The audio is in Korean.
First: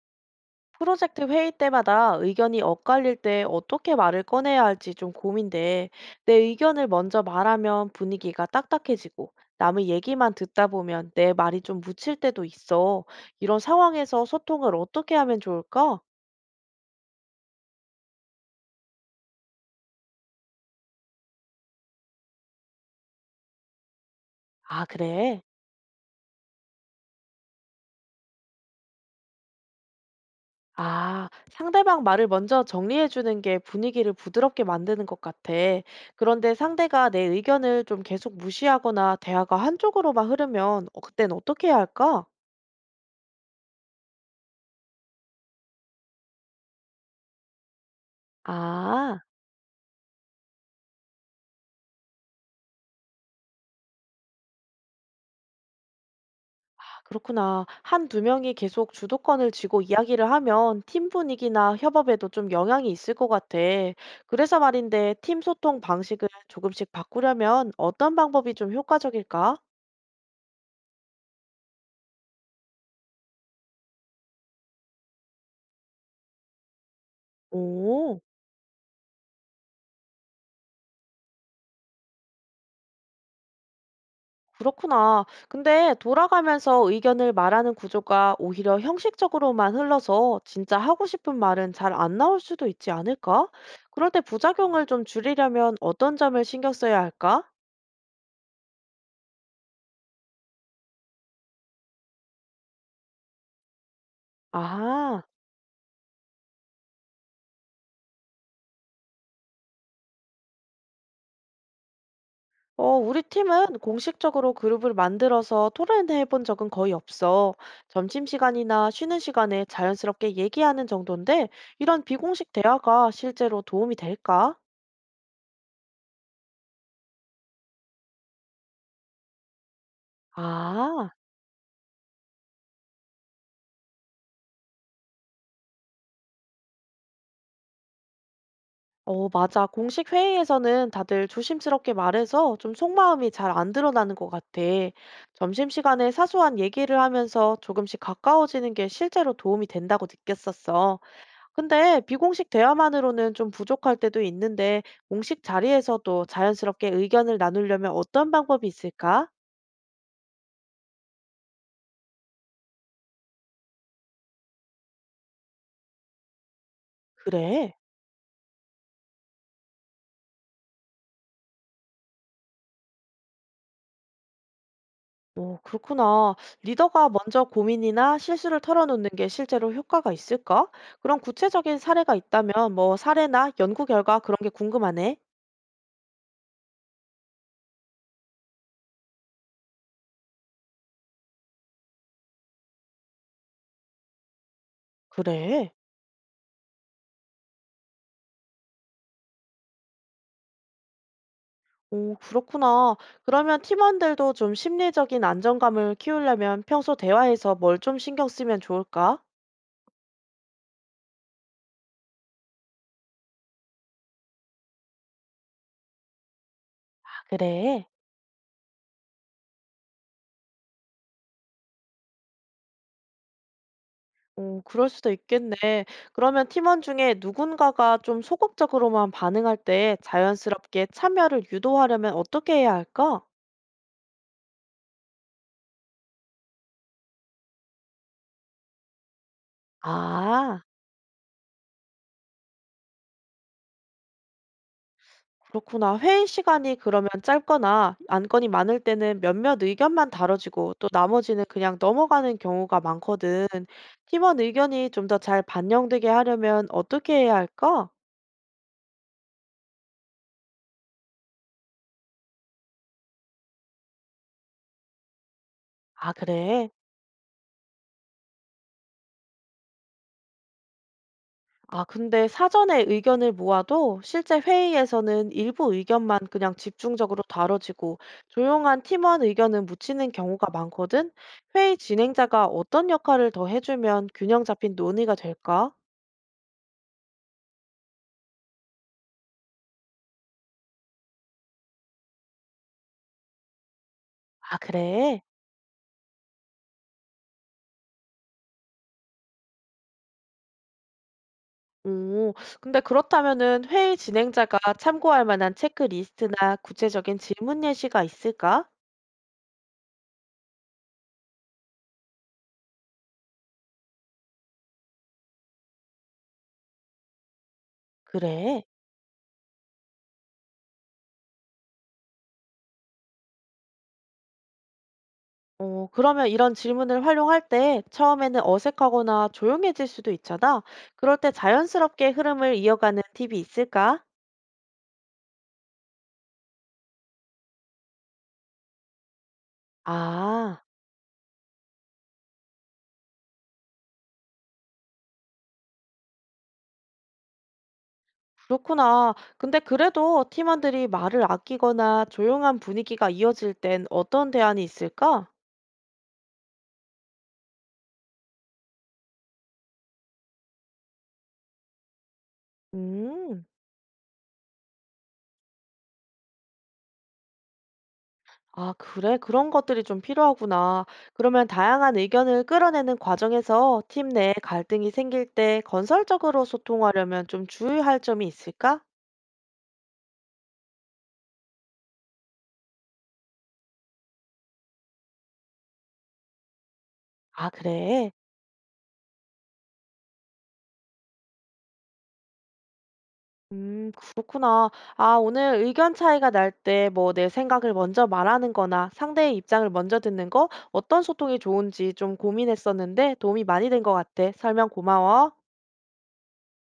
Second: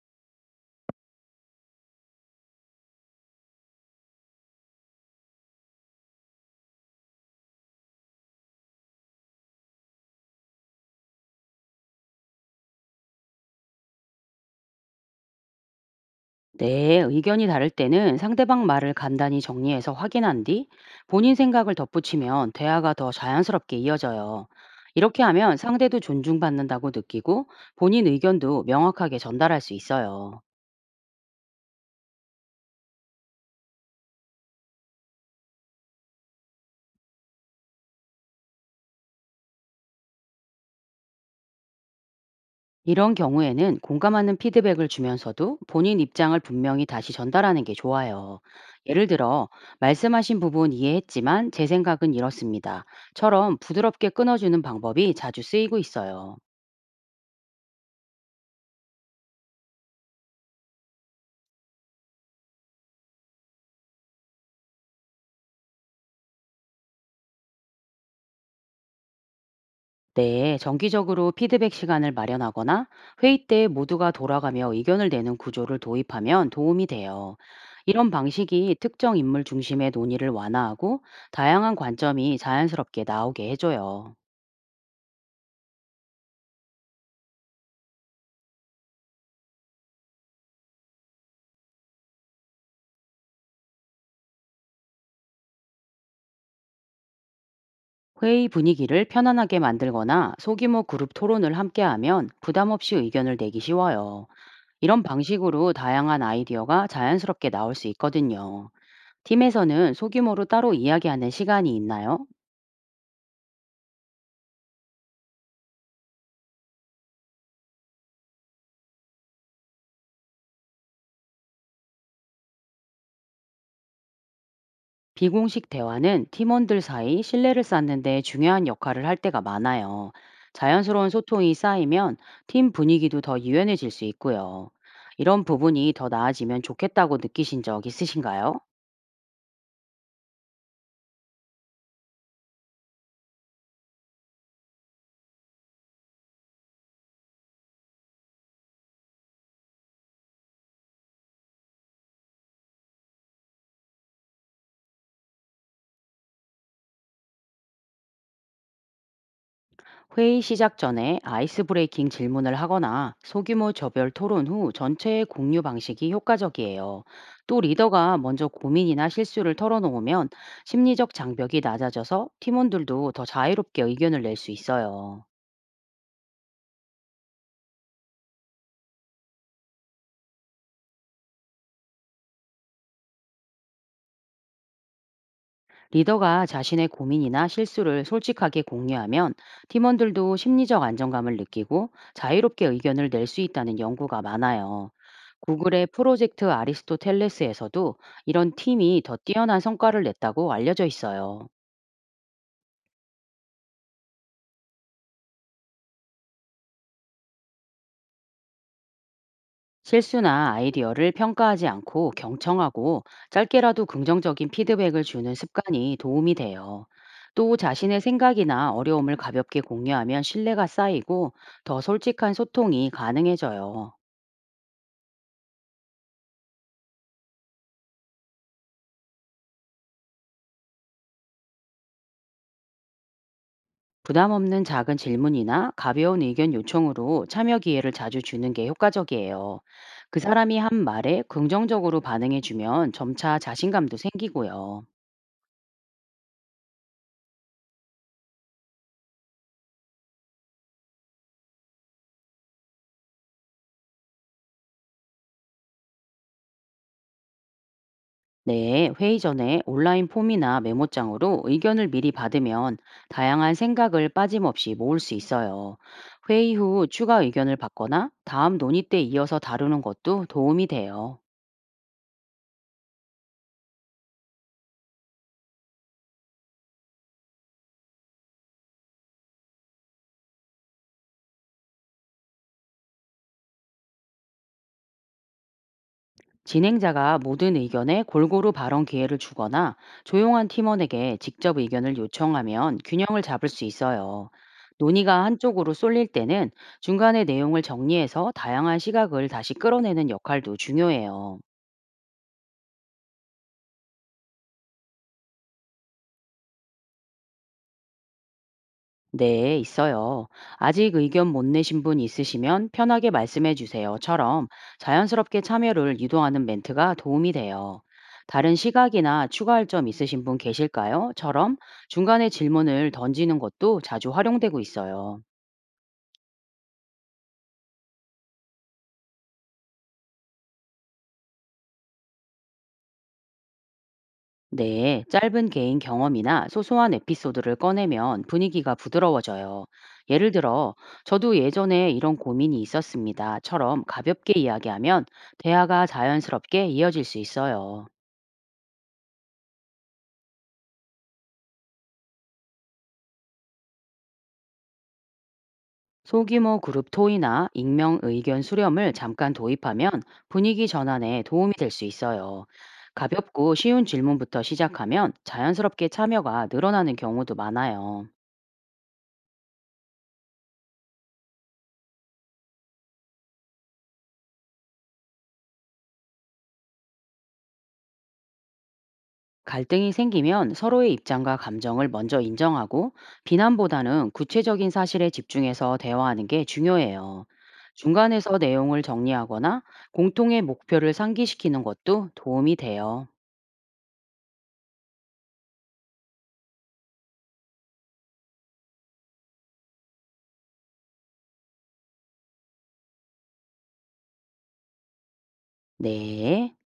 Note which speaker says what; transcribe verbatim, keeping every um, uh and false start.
Speaker 1: 프로젝트 회의 때마다 의견이 엇갈릴 때 어떻게 말을 꺼내야 할지 좀 고민돼. 내 의견을 먼저 말하면 분위기가 딱딱해지고 남의 얘기만 듣다 보면 내 말이 좀 묻힐 때도 있어. 이런 상황에서 소통을 어떻게 하면 좋을까?
Speaker 2: 네, 의견이 다를 때는 상대방 말을 간단히 정리해서 확인한 뒤 본인 생각을 덧붙이면 대화가 더 자연스럽게 이어져요.
Speaker 1: 아,
Speaker 2: 이렇게
Speaker 1: 그래.
Speaker 2: 하면 상대도 존중받는다고 느끼고 본인 의견도 명확하게 전달할 수 있어요.
Speaker 1: 아, 상대방 말을 먼저 정리해주는 게 분위기를 부드럽게 만드는 것 같아. 그런데 상대가 내 의견을 좀 계속 무시하거나 대화가 한쪽으로만 흐르면 어, 그땐 어떻게 해야 할까?
Speaker 2: 이런 경우에는 공감하는 피드백을 주면서도 본인 입장을 분명히 다시 전달하는 게 좋아요. 예를
Speaker 1: 아.
Speaker 2: 들어, "말씀하신 부분 이해했지만 제 생각은 이렇습니다." 처럼 부드럽게 끊어주는 방법이 자주 쓰이고 있어요.
Speaker 1: 그렇구나. 한두 명이 계속 주도권을 쥐고 이야기를 하면 팀 분위기나 협업에도 좀 영향이 있을 것 같아. 그래서 말인데, 팀 소통 방식을 조금씩 바꾸려면 어떤 방법이 좀 효과적일까?
Speaker 2: 네, 정기적으로 피드백 시간을 마련하거나 회의 때 모두가 돌아가며 의견을 내는 구조를 도입하면 도움이 돼요. 이런
Speaker 1: 오,
Speaker 2: 방식이 특정 인물 중심의 논의를 완화하고 다양한 관점이 자연스럽게 나오게 해줘요.
Speaker 1: 그렇구나. 근데 돌아가면서 의견을 말하는 구조가 오히려 형식적으로만 흘러서 진짜 하고 싶은 말은 잘 안 나올 수도 있지 않을까? 그럴 때 부작용을 좀 줄이려면 어떤 점을 신경 써야 할까?
Speaker 2: 회의 분위기를 편안하게 만들거나 소규모 그룹 토론을 함께하면 부담 없이 의견을 내기 쉬워요. 이런
Speaker 1: 아.
Speaker 2: 방식으로 다양한 아이디어가 자연스럽게 나올 수 있거든요. 팀에서는 소규모로 따로 이야기하는 시간이 있나요?
Speaker 1: 어, 우리 팀은 공식적으로 그룹을 만들어서 토론해 본 적은 거의 없어. 점심시간이나 쉬는 시간에 자연스럽게 얘기하는 정도인데, 이런 비공식 대화가 실제로 도움이 될까?
Speaker 2: 비공식 대화는 팀원들 사이 신뢰를 쌓는 데 중요한 역할을 할 때가 많아요. 자연스러운
Speaker 1: 아,
Speaker 2: 소통이 쌓이면 팀 분위기도 더 유연해질 수 있고요. 이런 부분이 더 나아지면 좋겠다고 느끼신 적 있으신가요?
Speaker 1: 어, 맞아. 공식 회의에서는 다들 조심스럽게 말해서 좀 속마음이 잘 안 드러나는 것 같아. 점심시간에 사소한 얘기를 하면서 조금씩 가까워지는 게 실제로 도움이 된다고 느꼈었어. 근데 비공식 대화만으로는 좀 부족할 때도 있는데, 공식 자리에서도 자연스럽게 의견을 나누려면 어떤 방법이 있을까?
Speaker 2: 회의 시작 전에 아이스 브레이킹 질문을 하거나 소규모 저별 토론 후 전체의 공유 방식이 효과적이에요. 또
Speaker 1: 그래.
Speaker 2: 리더가 먼저 고민이나 실수를 털어놓으면 심리적 장벽이 낮아져서 팀원들도 더 자유롭게 의견을 낼 수 있어요.
Speaker 1: 오, 그렇구나. 리더가 먼저 고민이나 실수를 털어놓는 게 실제로 효과가 있을까? 그런 구체적인 사례가 있다면 뭐 사례나 연구 결과 그런 게 궁금하네.
Speaker 2: 리더가 자신의 고민이나 실수를 솔직하게 공유하면 팀원들도 심리적 안정감을 느끼고 자유롭게 의견을 낼 수 있다는 연구가 많아요.
Speaker 1: 그래.
Speaker 2: 구글의 프로젝트 아리스토텔레스에서도 이런 팀이 더 뛰어난 성과를 냈다고 알려져 있어요.
Speaker 1: 오, 그렇구나. 그러면 팀원들도 좀 심리적인 안정감을 키우려면 평소 대화에서 뭘 좀 신경 쓰면 좋을까?
Speaker 2: 실수나 아이디어를 평가하지 않고 경청하고 짧게라도 긍정적인 피드백을 주는 습관이 도움이 돼요.
Speaker 1: 아,
Speaker 2: 또
Speaker 1: 그래.
Speaker 2: 자신의 생각이나 어려움을 가볍게 공유하면 신뢰가 쌓이고 더 솔직한 소통이 가능해져요.
Speaker 1: 오, 그럴 수도 있겠네. 그러면 팀원 중에 누군가가 좀 소극적으로만 반응할 때 자연스럽게 참여를 유도하려면 어떻게 해야 할까?
Speaker 2: 부담 없는 작은 질문이나 가벼운 의견 요청으로 참여 기회를 자주 주는 게 효과적이에요. 그 사람이
Speaker 1: 아,
Speaker 2: 한 말에 긍정적으로 반응해주면 점차 자신감도 생기고요.
Speaker 1: 그렇구나. 회의 시간이 그러면 짧거나 안건이 많을 때는 몇몇 의견만 다뤄지고 또 나머지는 그냥 넘어가는 경우가 많거든. 팀원 의견이 좀 더 잘 반영되게 하려면 어떻게 해야 할까?
Speaker 2: 네, 회의 전에 온라인 폼이나 메모장으로 의견을 미리 받으면 다양한 생각을 빠짐없이 모을 수 있어요.
Speaker 1: 아,
Speaker 2: 회의
Speaker 1: 그래.
Speaker 2: 후 추가 의견을 받거나 다음 논의 때 이어서 다루는 것도 도움이 돼요.
Speaker 1: 아, 근데 사전에 의견을 모아도 실제 회의에서는 일부 의견만 그냥 집중적으로 다뤄지고 조용한 팀원 의견은 묻히는 경우가 많거든. 회의 진행자가 어떤 역할을 더 해주면 균형 잡힌 논의가 될까?
Speaker 2: 진행자가 모든 의견에 골고루 발언 기회를 주거나 조용한 팀원에게 직접 의견을 요청하면 균형을 잡을 수 있어요.
Speaker 1: 아, 그래?
Speaker 2: 논의가 한쪽으로 쏠릴 때는 중간에 내용을 정리해서 다양한 시각을 다시 끌어내는 역할도 중요해요.
Speaker 1: 오, 근데 그렇다면은 회의 진행자가 참고할 만한 체크리스트나 구체적인 질문 예시가 있을까?
Speaker 2: 네, 있어요. "아직 의견 못 내신 분 있으시면 편하게 말씀해 주세요."처럼 자연스럽게 참여를 유도하는 멘트가 도움이 돼요. "다른
Speaker 1: 그래.
Speaker 2: 시각이나 추가할 점 있으신 분 계실까요?" 처럼 중간에 질문을 던지는 것도 자주 활용되고 있어요.
Speaker 1: 어, 그러면 이런 질문을 활용할 때 처음에는 어색하거나 조용해질 수도 있잖아. 그럴 때 자연스럽게 흐름을 이어가는 팁이 있을까?
Speaker 2: 네, 짧은 개인 경험이나 소소한 에피소드를 꺼내면 분위기가 부드러워져요. 예를
Speaker 1: 아,
Speaker 2: 들어, "저도 예전에 이런 고민이 있었습니다."처럼 가볍게 이야기하면 대화가 자연스럽게 이어질 수 있어요.
Speaker 1: 그렇구나. 근데 그래도 팀원들이 말을 아끼거나 조용한 분위기가 이어질 땐 어떤 대안이 있을까?
Speaker 2: 소규모 그룹 토의나 익명 의견 수렴을 잠깐 도입하면 분위기 전환에 도움이 될 수 있어요.
Speaker 1: 음,
Speaker 2: 가볍고 쉬운 질문부터 시작하면 자연스럽게 참여가 늘어나는 경우도 많아요.
Speaker 1: 아, 그래. 그런 것들이 좀 필요하구나. 그러면 다양한 의견을 끌어내는 과정에서 팀 내 갈등이 생길 때 건설적으로 소통하려면 좀 주의할 점이 있을까?
Speaker 2: 갈등이 생기면 서로의 입장과 감정을 먼저 인정하고 비난보다는 구체적인 사실에 집중해서 대화하는 게 중요해요.
Speaker 1: 아, 그래.
Speaker 2: 중간에서 내용을 정리하거나 공통의 목표를 상기시키는 것도 도움이 돼요.
Speaker 1: 음, 그렇구나. 아, 오늘 의견 차이가 날 때 뭐 내 생각을 먼저 말하는 거나 상대의 입장을 먼저 듣는 거 어떤 소통이 좋은지 좀 고민했었는데 도움이 많이 된 것 같아. 설명 고마워.
Speaker 2: 네.